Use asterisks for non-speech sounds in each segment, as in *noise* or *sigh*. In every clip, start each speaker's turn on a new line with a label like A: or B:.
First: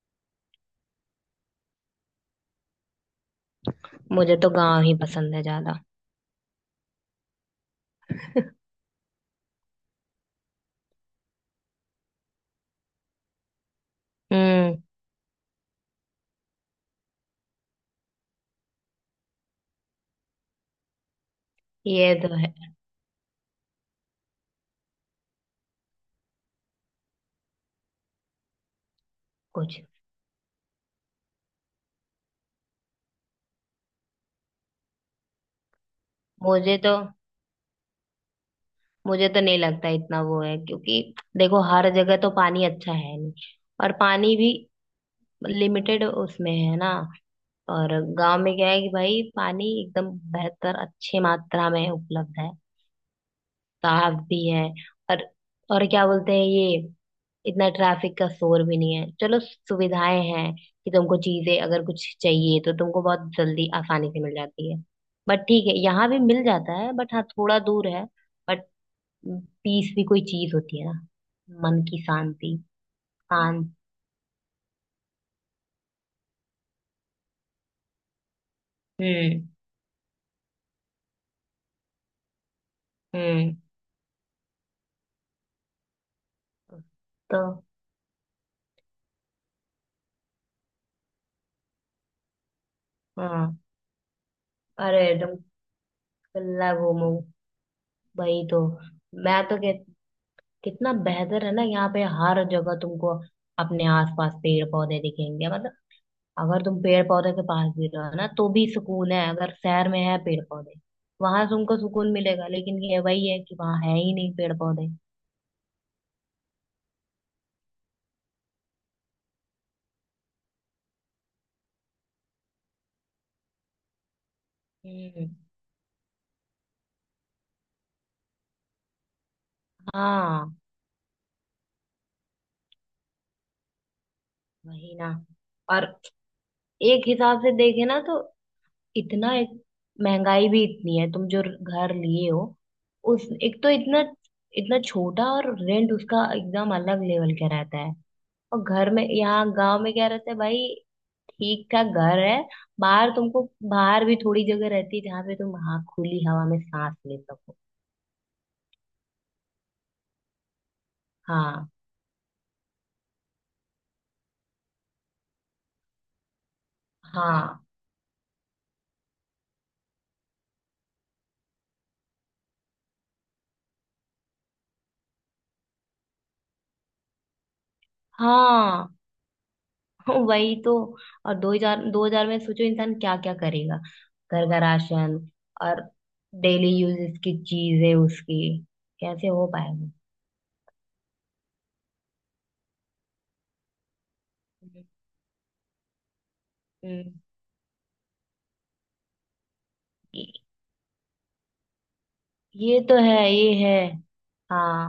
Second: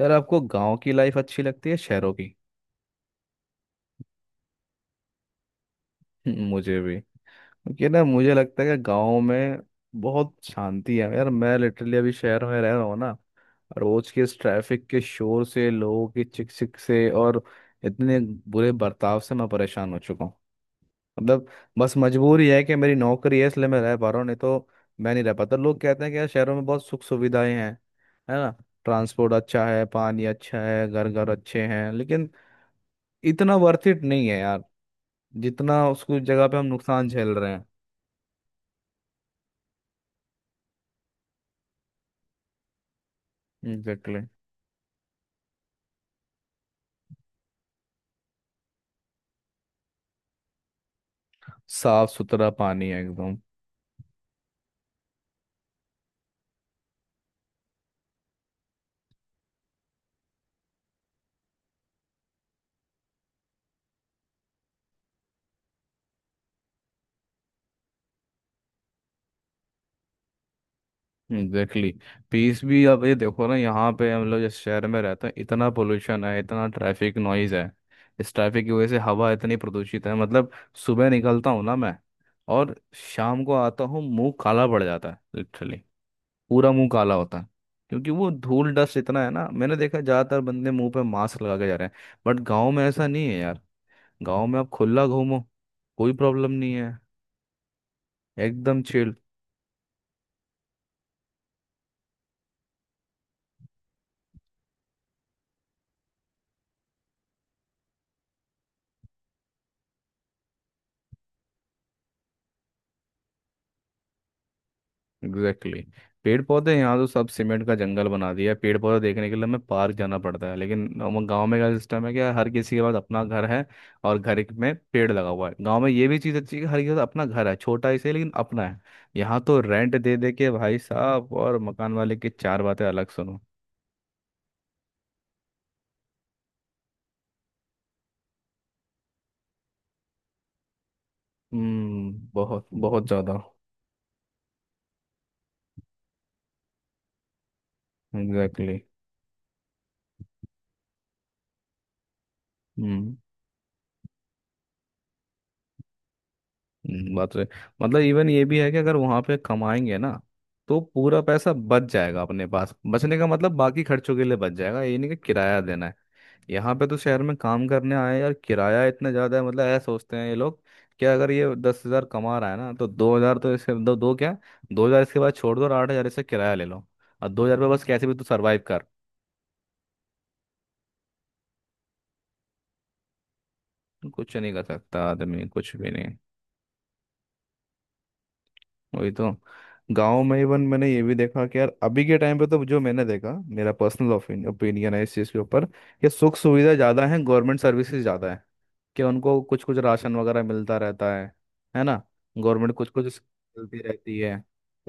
A: यार आपको गांव की लाइफ अच्छी लगती है शहरों की?
B: मुझे तो गांव ही पसंद है ज्यादा।
A: *laughs* मुझे भी, क्योंकि ना मुझे लगता है कि गांव में बहुत शांति है यार. मैं लिटरली अभी शहर में रह रहा हूँ ना. रोज के इस
B: हम्म।
A: ट्रैफिक के शोर से, लोगों की चिक चिक से, और इतने बुरे बर्ताव से मैं परेशान हो चुका हूँ. मतलब बस
B: ये तो
A: मजबूरी
B: है।
A: है कि मेरी नौकरी है, इसलिए मैं रह पा रहा हूँ, नहीं तो मैं नहीं रह पाता. लोग कहते हैं कि यार शहरों में बहुत सुख सुविधाएं हैं, है ना. ट्रांसपोर्ट अच्छा
B: कुछ।
A: है, पानी अच्छा है, घर घर अच्छे हैं, लेकिन इतना वर्थ इट नहीं है यार. जितना उसको जगह पे हम
B: मुझे तो
A: नुकसान झेल रहे हैं.
B: मुझे तो नहीं लगता इतना वो है, क्योंकि देखो हर जगह तो पानी अच्छा है नहीं। और
A: एग्जैक्टली.
B: पानी भी लिमिटेड उसमें है ना। और गांव में क्या है कि भाई पानी एकदम बेहतर अच्छे मात्रा में
A: साफ
B: उपलब्ध
A: सुथरा
B: है।
A: पानी है एकदम.
B: साफ भी है। और क्या बोलते हैं ये, इतना ट्रैफिक का शोर भी नहीं है। चलो, सुविधाएं हैं कि तुमको चीजें अगर कुछ चाहिए तो तुमको बहुत जल्दी आसानी से मिल जाती है। बट ठीक है, यहाँ भी मिल जाता है, बट हाँ थोड़ा दूर है। बट पीस भी कोई चीज होती है ना। मन
A: एग्जैक्टली.
B: की शांति।
A: पीस भी. अब ये देखो ना,
B: शांत।
A: यहाँ पे हम लोग जिस शहर में रहते हैं, इतना पोल्यूशन है, इतना ट्रैफिक नॉइज है. इस ट्रैफिक की वजह से हवा
B: हम्म।
A: इतनी प्रदूषित है. मतलब सुबह निकलता हूँ ना मैं, और शाम को
B: हम्म।
A: आता हूँ, मुंह काला पड़ जाता है लिटरली. पूरा मुंह काला
B: तो
A: होता है. क्योंकि वो धूल डस्ट इतना है ना. मैंने देखा ज्यादातर बंदे मुंह पे मास्क लगा के जा रहे हैं. बट गांव में ऐसा नहीं है
B: हाँ।
A: यार. गांव में आप
B: अरे,
A: खुला
B: एकदम।
A: घूमो, कोई प्रॉब्लम
B: कल्ला
A: नहीं है.
B: घूमो। भाई तो
A: एकदम चिल.
B: मैं तो कह, कितना बेहतर है ना। यहाँ पे हर जगह तुमको अपने आसपास पेड़ पौधे दिखेंगे, मतलब अगर तुम पेड़ पौधे के पास भी रहो ना तो भी सुकून है। अगर शहर में है पेड़ पौधे, वहां तुमको सुकून मिलेगा, लेकिन ये वही है कि वहां है ही नहीं पेड़ पौधे।
A: Exactly exactly. पेड़ पौधे यहाँ तो सब सीमेंट का जंगल बना दिया है. पेड़ पौधे देखने के लिए हमें पार्क जाना पड़ता है, लेकिन गांव में क्या सिस्टम है कि हर किसी के पास अपना घर है, और घर में पेड़ लगा
B: हम्म।
A: हुआ है. गांव में ये भी चीज़ अच्छी है कि हर किसी के पास अपना घर है, छोटा ही सही, लेकिन अपना है. यहाँ तो रेंट दे दे के
B: हाँ।
A: भाई साहब, और मकान वाले की चार बातें अलग सुनो.
B: वही ना। और एक हिसाब से देखे ना तो इतना, एक महंगाई भी इतनी है। तुम जो घर
A: हम्म,
B: लिए हो
A: बहुत बहुत
B: उस,
A: ज़्यादा.
B: एक तो इतना इतना छोटा, और रेंट उसका एकदम अलग लेवल का रहता है। और
A: एग्जैक्टली exactly.
B: घर में यहाँ गांव में क्या रहता है भाई, ठीक ठाक घर है। बाहर
A: हम्म.
B: तुमको, बाहर भी थोड़ी जगह रहती है जहाँ पे तुम, हाँ, खुली हवा में सांस ले
A: बात रहे.
B: सको।
A: मतलब इवन ये भी है कि अगर वहां पे कमाएंगे ना, तो पूरा पैसा
B: हाँ।
A: बच जाएगा अपने पास. बचने का मतलब बाकी खर्चों के लिए बच जाएगा, ये नहीं कि किराया देना है. यहाँ पे तो शहर में
B: हाँ।
A: काम करने आए हैं यार, किराया इतना ज्यादा है. मतलब ऐसा सोचते हैं ये लोग, कि अगर ये 10,000 कमा रहा है ना, तो 2,000 तो इसके, दो, दो क्या, 2,000 इसके बाद छोड़ दो, और 8,000 इससे किराया ले लो, और 2,000 पे बस कैसे भी तू सरवाइव कर.
B: हाँ। वही तो। और दो हजार, दो हजार में सोचो इंसान क्या क्या करेगा।
A: कुछ
B: घर
A: नहीं
B: का
A: कर सकता
B: राशन,
A: आदमी कुछ
B: और
A: भी.
B: डेली यूजेस की चीजें उसकी
A: वही
B: कैसे
A: तो.
B: हो पाएगा।
A: गांव में इवन मैंने ये भी देखा कि यार, अभी के टाइम पे तो, जो मैंने देखा, मेरा पर्सनल ओपिनियन है इस चीज़ के ऊपर, कि सुख सुविधा ज़्यादा
B: हम्म।
A: है, गवर्नमेंट सर्विसेज ज़्यादा है, कि उनको कुछ कुछ राशन
B: ये।
A: वगैरह मिलता रहता है ना, गवर्नमेंट
B: ये
A: कुछ
B: तो है।
A: कुछ
B: ये है।
A: मिलती रहती है.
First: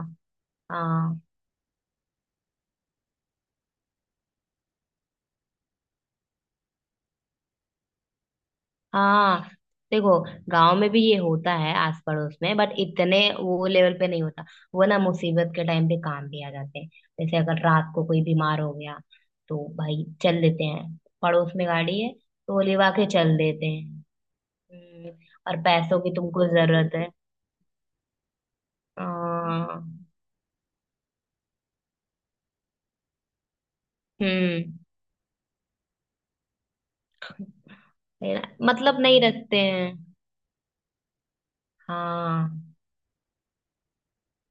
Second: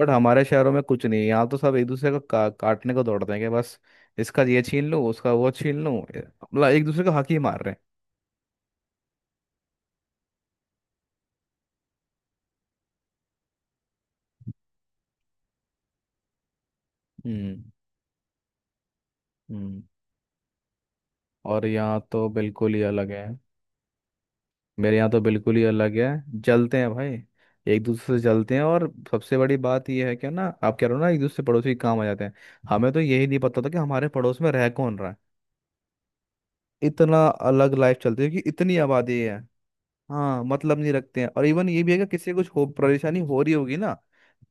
A: बट हमारे शहरों में कुछ नहीं
B: हाँ।
A: है. यहाँ तो सब एक दूसरे को काटने को दौड़ते हैं, कि बस इसका ये छीन लूँ, उसका वो छीन लूँ, मतलब एक दूसरे का हक ही मार रहे हैं.
B: हाँ। देखो, गांव में भी ये होता है आस पड़ोस में, बट इतने वो लेवल पे नहीं होता। वो ना मुसीबत के टाइम पे काम भी आ जाते हैं। जैसे
A: हम्म.
B: अगर रात को कोई बीमार हो गया तो
A: हम्म.
B: भाई चल देते हैं। पड़ोस
A: और
B: में
A: यहाँ
B: गाड़ी है
A: तो
B: तो
A: बिल्कुल ही
B: लेवा के
A: अलग है.
B: चल देते हैं।
A: मेरे यहाँ
B: हम्म।
A: तो बिल्कुल
B: और
A: ही अलग
B: पैसों की
A: है,
B: तुमको
A: जलते हैं
B: जरूरत है।
A: भाई, एक दूसरे से जलते हैं. और सबसे बड़ी
B: हाँ।
A: बात यह है कि ना, आप कह रहे हो ना एक दूसरे पड़ोसी के काम आ जाते हैं, हमें तो यही नहीं पता था कि हमारे पड़ोस में रह
B: हम्म।
A: कौन रहा है. इतना अलग लाइफ चलती है,
B: है
A: कि
B: ना?
A: इतनी
B: मतलब
A: आबादी
B: नहीं
A: है.
B: रखते हैं।
A: हाँ, मतलब नहीं रखते हैं. और इवन ये भी है कि किसी को कुछ हो,
B: हाँ।
A: परेशानी हो रही होगी ना,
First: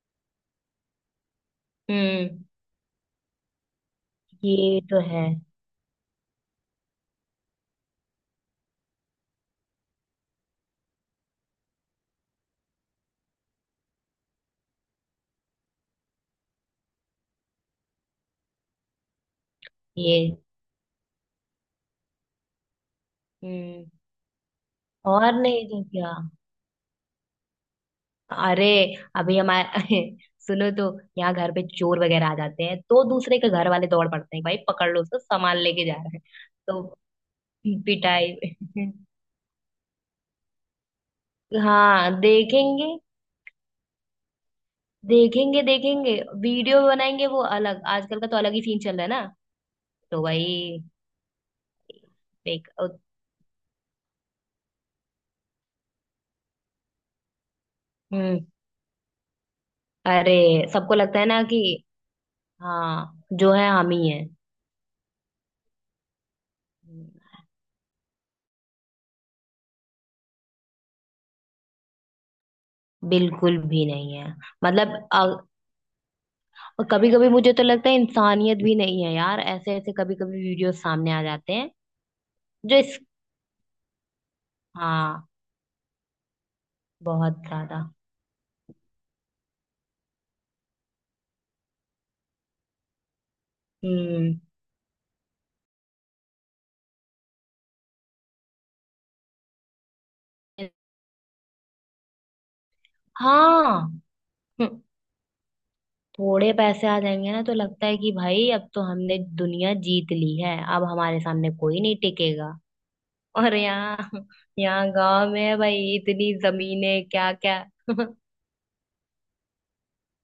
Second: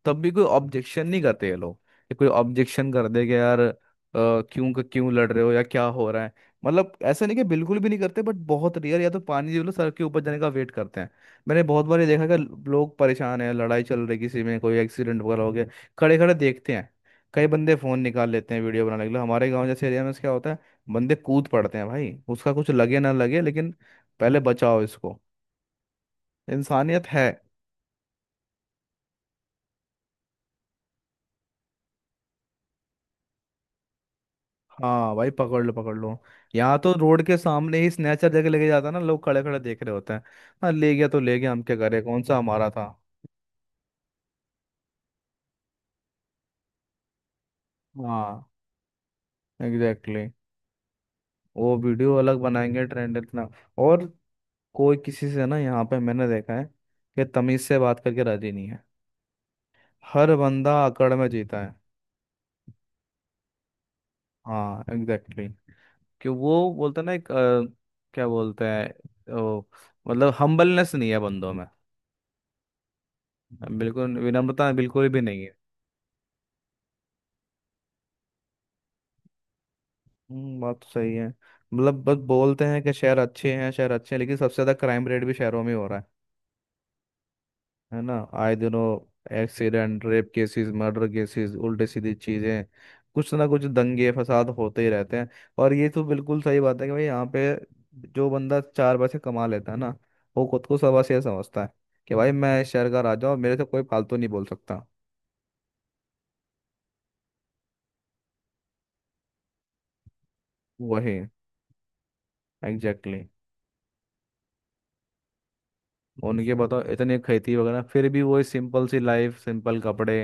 A: तब भी कोई ऑब्जेक्शन नहीं करते ये लोग, कि कोई
B: हम्म।
A: ऑब्जेक्शन कर दे, कि यार
B: ये तो
A: क्यों
B: है।
A: लड़ रहे हो या क्या हो रहा है. मतलब ऐसा नहीं कि बिल्कुल भी नहीं करते, बट बहुत रेयर, या तो पानी जी लो सर के ऊपर जाने का वेट करते हैं. मैंने बहुत बार ये देखा कि लोग परेशान हैं, लड़ाई चल रही, किसी में कोई एक्सीडेंट वगैरह हो गया, खड़े खड़े देखते हैं, कई बंदे फोन निकाल लेते हैं वीडियो बनाने के लिए. हमारे गांव जैसे एरिया में क्या
B: ये।
A: होता है, बंदे कूद पड़ते हैं भाई, उसका कुछ लगे ना लगे, लेकिन
B: हम्म।
A: पहले बचाओ इसको.
B: और नहीं तो क्या।
A: इंसानियत है.
B: अरे अभी हमारे *laughs* सुनो तो, यहाँ घर पे चोर वगैरह आ जाते हैं तो दूसरे के घर वाले दौड़ पड़ते हैं, भाई पकड़ लो
A: हाँ
B: उसको,
A: भाई
B: सामान
A: पकड़ लो,
B: लेके जा
A: पकड़
B: रहा
A: लो.
B: है।
A: यहाँ
B: तो
A: तो रोड के सामने ही स्नेचर
B: पिटाई।
A: जगह लेके जाता है ना, लोग खड़े खड़े देख रहे होते हैं, हाँ ले गया तो ले गया, हम
B: *laughs*
A: क्या करें,
B: हाँ,
A: कौन सा हमारा था.
B: देखेंगे। देखेंगे, देखेंगे। वीडियो बनाएंगे वो अलग, आजकल का तो
A: हाँ.
B: अलग ही सीन चल रहा है ना।
A: एग्जैक्टली
B: तो
A: exactly.
B: भाई।
A: वो वीडियो अलग
B: देख
A: बनाएंगे,
B: अ,
A: ट्रेंड इतना. और कोई किसी से ना, यहाँ पे मैंने देखा है कि तमीज से बात करके
B: हम्म।
A: राजी नहीं है. हर
B: अरे,
A: बंदा
B: सबको
A: अकड़
B: लगता है
A: में
B: ना
A: जीता
B: कि
A: है.
B: हाँ जो है हम ही हैं।
A: हाँ एग्जैक्टली exactly. कि वो बोलते हैं ना एक क्या बोलते हैं मतलब हम्बलनेस नहीं है बंदों में.
B: बिल्कुल भी नहीं
A: बिल्कुल
B: है।
A: विनम्रता
B: मतलब।
A: बिल्कुल भी नहीं है.
B: और कभी कभी मुझे तो लगता है इंसानियत भी नहीं है यार, ऐसे ऐसे कभी कभी वीडियो
A: बात तो
B: सामने
A: सही
B: आ
A: है.
B: जाते हैं।
A: मतलब बस बोलते
B: जो
A: हैं कि
B: इस
A: शहर अच्छे हैं, शहर अच्छे हैं, लेकिन सबसे ज्यादा क्राइम रेट
B: हाँ,
A: भी शहरों में हो रहा है
B: बहुत ज्यादा।
A: है ना, आए दिनों accident, rape cases, murder cases, उल्टे सीधी चीजें, कुछ ना कुछ दंगे
B: हम्म।
A: फसाद होते ही रहते हैं. और ये तो बिल्कुल सही बात है कि भाई यहाँ पे जो बंदा चार पैसे कमा लेता है ना, वो खुद को सवा से समझता है, कि भाई मैं इस शहर का राजा हूँ, मेरे से
B: हाँ।
A: कोई फालतू नहीं बोल
B: हम्म।
A: सकता.
B: थोड़े पैसे आ जाएंगे ना तो लगता है कि भाई अब तो हमने दुनिया जीत ली है, अब हमारे
A: वही.
B: सामने कोई नहीं टिकेगा।
A: एग्जैक्टली.
B: और यहाँ यहाँ गांव में है भाई इतनी
A: उनके बताओ
B: जमीनें,
A: इतनी
B: क्या
A: खेती
B: क्या।
A: वगैरह, फिर भी वही सिंपल सी लाइफ, सिंपल कपड़े,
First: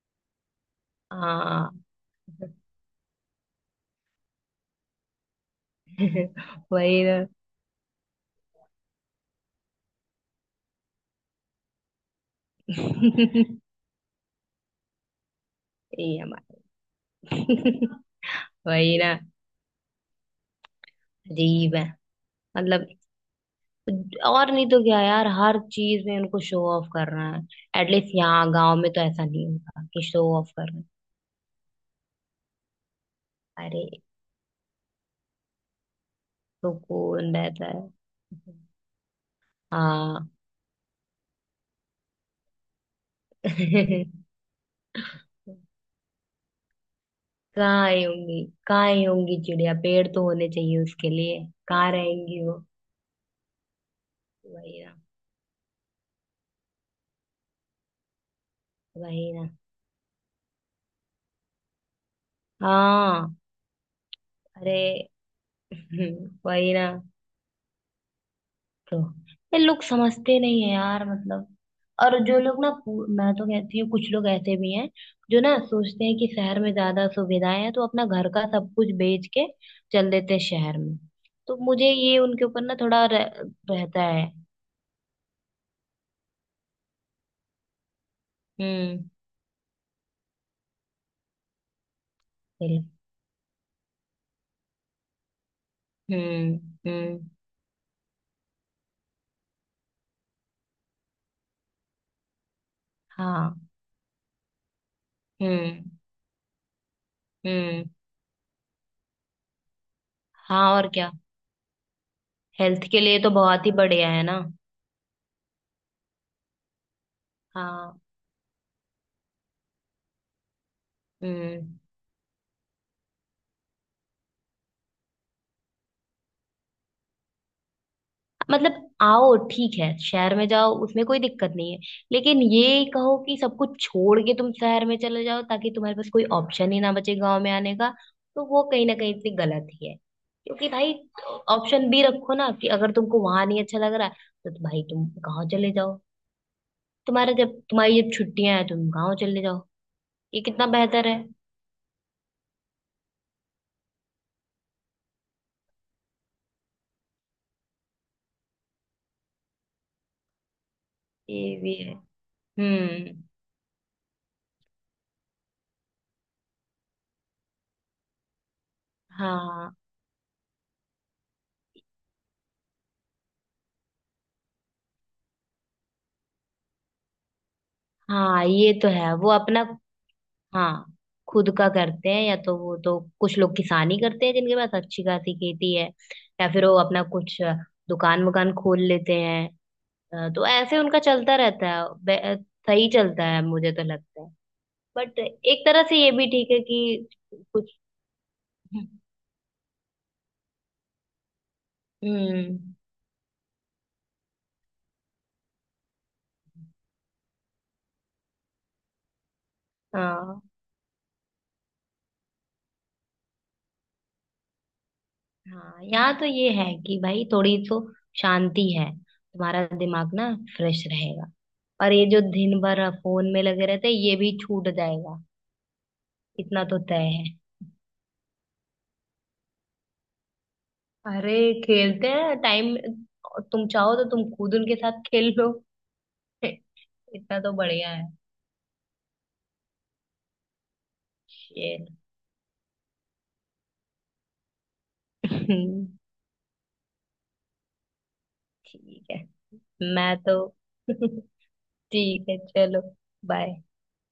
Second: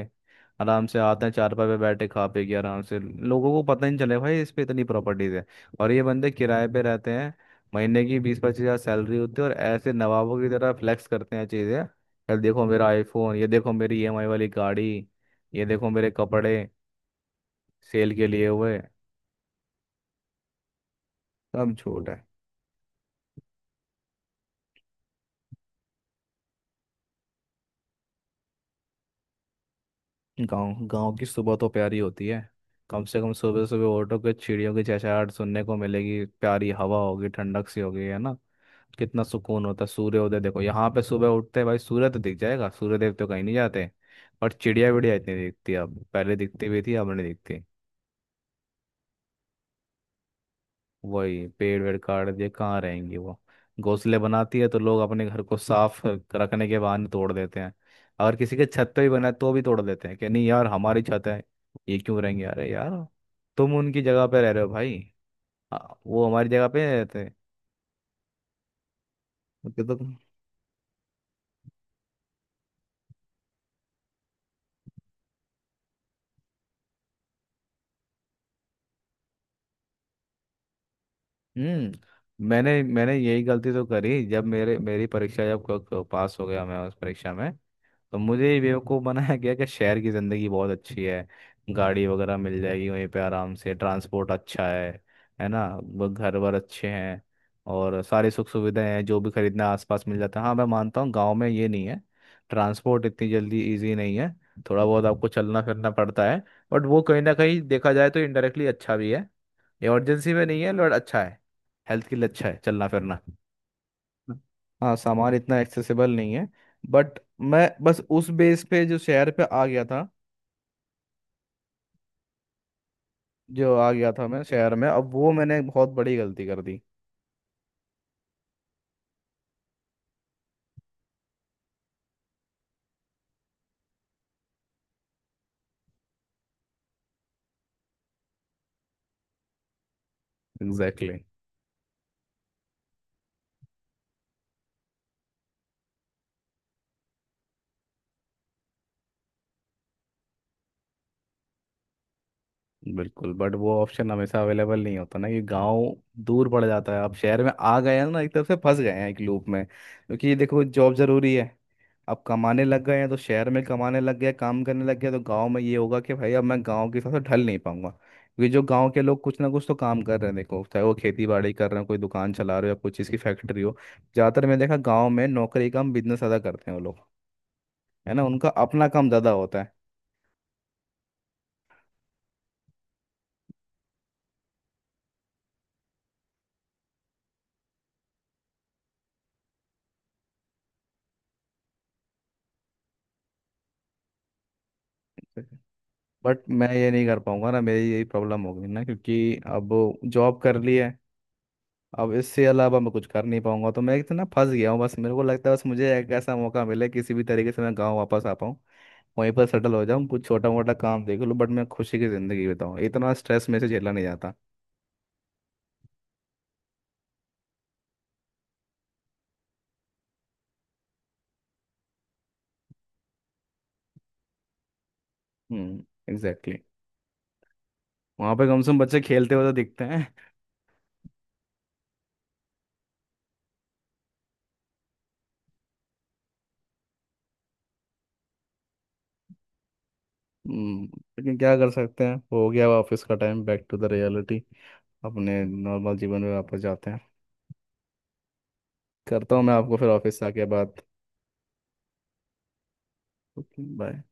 A: आराम से आते हैं चारपाई
B: हाँ।
A: पे बैठे खा पी के
B: *laughs*
A: आराम से, लोगों को पता ही नहीं चले भाई इस पे इतनी प्रॉपर्टीज है. और ये बंदे किराए पे
B: वही
A: रहते
B: ना।
A: हैं, महीने की 20-25 हजार सैलरी होती है, और ऐसे नवाबों की तरह फ्लेक्स करते हैं चीज़ें. यार देखो मेरा आईफोन, ये
B: *laughs*
A: देखो मेरी ईएमआई वाली गाड़ी, ये देखो मेरे
B: ये
A: कपड़े
B: हमारा।
A: सेल के
B: *laughs*
A: लिए हुए.
B: वही ना।
A: सब
B: अजीब है।
A: झूठ है.
B: मतलब, और नहीं तो क्या यार, हर चीज में उनको शो ऑफ करना है। एटलीस्ट यहाँ गांव में तो ऐसा नहीं होता कि शो ऑफ
A: गांव
B: करना
A: गांव की सुबह तो प्यारी होती है. कम से कम सुबह
B: है।
A: सुबह
B: अरे
A: उठोगे, चिड़ियों की चहचहाहट सुनने को मिलेगी, प्यारी
B: तो
A: हवा होगी,
B: कौन रहता
A: ठंडक सी
B: है।
A: होगी, है ना. कितना सुकून होता है.
B: हाँ।
A: सूर्योदय देखो, यहाँ पे सुबह उठते हैं भाई, सूर्य तो दिख जाएगा, सूर्यदेव तो कहीं नहीं जाते.
B: *laughs*
A: और चिड़िया विड़िया इतनी दिखती है. अब पहले दिखती भी थी, अब नहीं दिखती.
B: कहाँ ही होंगी, कहाँ ही होंगी चिड़िया, पेड़ तो होने चाहिए उसके लिए,
A: वही. पेड़
B: कहाँ
A: वेड़ काट
B: रहेंगी
A: दिए,
B: वो।
A: कहाँ रहेंगी वो. घोंसले बनाती है तो
B: वही ना।
A: लोग अपने घर को साफ रखने के बहाने तोड़ देते हैं. अगर किसी के छत पे भी बना
B: वही
A: है
B: ना।
A: तो भी तोड़ देते हैं, कि नहीं यार हमारी छत है, ये क्यों रहेंगे. अरे यार,
B: हाँ।
A: तुम उनकी जगह पे रह रहे हो भाई.
B: अरे।
A: आ, वो
B: *laughs*
A: हमारी जगह
B: वही
A: पे
B: ना।
A: रहते हैं.
B: तो ये लोग
A: उनके तो.
B: समझते नहीं है यार, मतलब। और जो लोग ना मैं तो कहती हूँ, कुछ लोग ऐसे भी हैं जो ना सोचते हैं कि शहर में ज्यादा सुविधाएं हैं तो अपना घर का सब कुछ बेच के चल देते हैं शहर में। तो मुझे ये
A: हम्म.
B: उनके ऊपर ना
A: मैंने
B: थोड़ा
A: मैंने यही गलती तो
B: रहता
A: करी.
B: है।
A: जब मेरे मेरी परीक्षा, जब पास हो गया मैं उस परीक्षा में, तो मुझे ये बेवकूफ़
B: हम्म।
A: बनाया गया कि शहर की ज़िंदगी बहुत अच्छी है, गाड़ी वगैरह मिल
B: बिल-
A: जाएगी वहीं पे आराम से, ट्रांसपोर्ट अच्छा है ना, घर वर
B: हम्म।
A: अच्छे हैं,
B: हम्म।
A: और सारी सुख सुविधाएं हैं, जो भी खरीदना आसपास मिल जाता है. हाँ मैं मानता हूँ गांव में ये नहीं है, ट्रांसपोर्ट इतनी
B: हाँ।
A: जल्दी इजी नहीं है, थोड़ा बहुत आपको चलना
B: हम्म।
A: फिरना पड़ता है, बट वो कहीं ना कहीं
B: हम्म।
A: देखा जाए तो इनडायरेक्टली अच्छा भी है. इमरजेंसी में नहीं
B: हाँ,
A: है
B: और
A: बट
B: क्या।
A: अच्छा है. हेल्थ के लिए अच्छा है चलना
B: हेल्थ के
A: फिरना.
B: लिए तो बहुत ही बढ़िया है ना।
A: हाँ सामान इतना एक्सेसिबल नहीं है, बट मैं
B: हाँ।
A: बस उस बेस पे जो शहर पे आ गया था,
B: हम्म।
A: जो आ गया था मैं शहर में, अब वो मैंने बहुत बड़ी गलती कर दी.
B: मतलब, आओ ठीक है शहर में जाओ, उसमें कोई दिक्कत नहीं है, लेकिन ये कहो कि सब कुछ छोड़ के तुम शहर में चले जाओ ताकि तुम्हारे पास कोई ऑप्शन ही ना बचे गांव में आने का, तो वो कहीं ना कहीं से गलत ही है। क्योंकि भाई,
A: एग्जैक्टली.
B: ऑप्शन भी रखो ना कि अगर तुमको वहां नहीं अच्छा लग रहा है, तो भाई तुम गाँव चले जाओ। तुम्हारा जब तुम्हारी जब छुट्टियां हैं तुम गाँव चले जाओ। ये कितना बेहतर है।
A: बिल्कुल, बट वो ऑप्शन हमेशा अवेलेबल नहीं होता ना, कि गांव दूर पड़ जाता है. अब शहर में आ गए हैं ना, एक तरफ से फंस गए हैं एक लूप में, क्योंकि देखो जॉब जरूरी है.
B: ये भी है।
A: अब कमाने लग गए हैं तो
B: हम्म।
A: शहर में कमाने लग गए, काम करने लग गए, तो गांव में ये होगा कि भाई अब मैं गांव के हिसाब से ढल नहीं पाऊंगा, क्योंकि जो गांव के लोग कुछ ना कुछ
B: हाँ।
A: तो काम कर रहे हैं, देखो चाहे वो खेती बाड़ी कर रहे हैं, कोई दुकान चला रहे हो, या कोई चीज़ की फैक्ट्री हो. ज़्यादातर मैंने देखा गाँव में नौकरी कम, बिजनेस ज़्यादा करते हैं वो लोग, है ना,
B: हाँ,
A: उनका
B: ये
A: अपना
B: तो
A: काम
B: है।
A: ज़्यादा
B: वो अपना,
A: होता
B: हाँ, खुद का करते हैं। या तो वो तो कुछ लोग किसानी करते हैं जिनके पास अच्छी खासी खेती है। या फिर वो अपना कुछ दुकान वुकान खोल लेते हैं। तो ऐसे उनका चलता रहता है। सही चलता है, मुझे तो लगता है। बट
A: है.
B: एक तरह से ये भी
A: बट
B: ठीक है
A: मैं ये नहीं
B: कि,
A: कर पाऊंगा ना,
B: कुछ।
A: मेरी यही प्रॉब्लम हो गई ना, क्योंकि अब जॉब कर ली है. अब इससे
B: हम्म।
A: अलावा मैं कुछ कर नहीं पाऊंगा, तो मैं इतना फंस गया हूँ. बस मेरे को लगता है, बस मुझे एक ऐसा मौका मिले किसी भी तरीके से मैं गांव वापस आ पाऊँ, वहीं पर सेटल हो जाऊँ, कुछ
B: हाँ।
A: छोटा मोटा काम देख लूँ, बट मैं खुशी की ज़िंदगी बिताऊँ. इतना स्ट्रेस में से झेला नहीं जाता.
B: हाँ, यहाँ तो ये है कि भाई थोड़ी तो शांति है। तुम्हारा दिमाग ना फ्रेश रहेगा, और ये जो दिन भर फोन में लगे रहते हैं ये भी छूट जाएगा।
A: हम्म एग्जैक्टली exactly.
B: इतना तो तय है।
A: वहाँ पे कम से कम बच्चे खेलते हुए तो दिखते हैं.
B: अरे। खेलते हैं टाइम, तुम चाहो तो तुम खुद उनके साथ खेल लो। *laughs* इतना तो बढ़िया है।
A: हम्म, लेकिन क्या कर
B: खेल।
A: सकते हैं, हो गया ऑफिस का time, back to the reality. अपने नॉर्मल
B: *laughs*
A: जीवन में वापस जाते हैं.
B: ठीक है।
A: करता हूँ मैं आपको फिर
B: मैं
A: ऑफिस से
B: तो
A: आके बात.
B: *laughs* ठीक है, चलो। बाय।
A: Okay bye.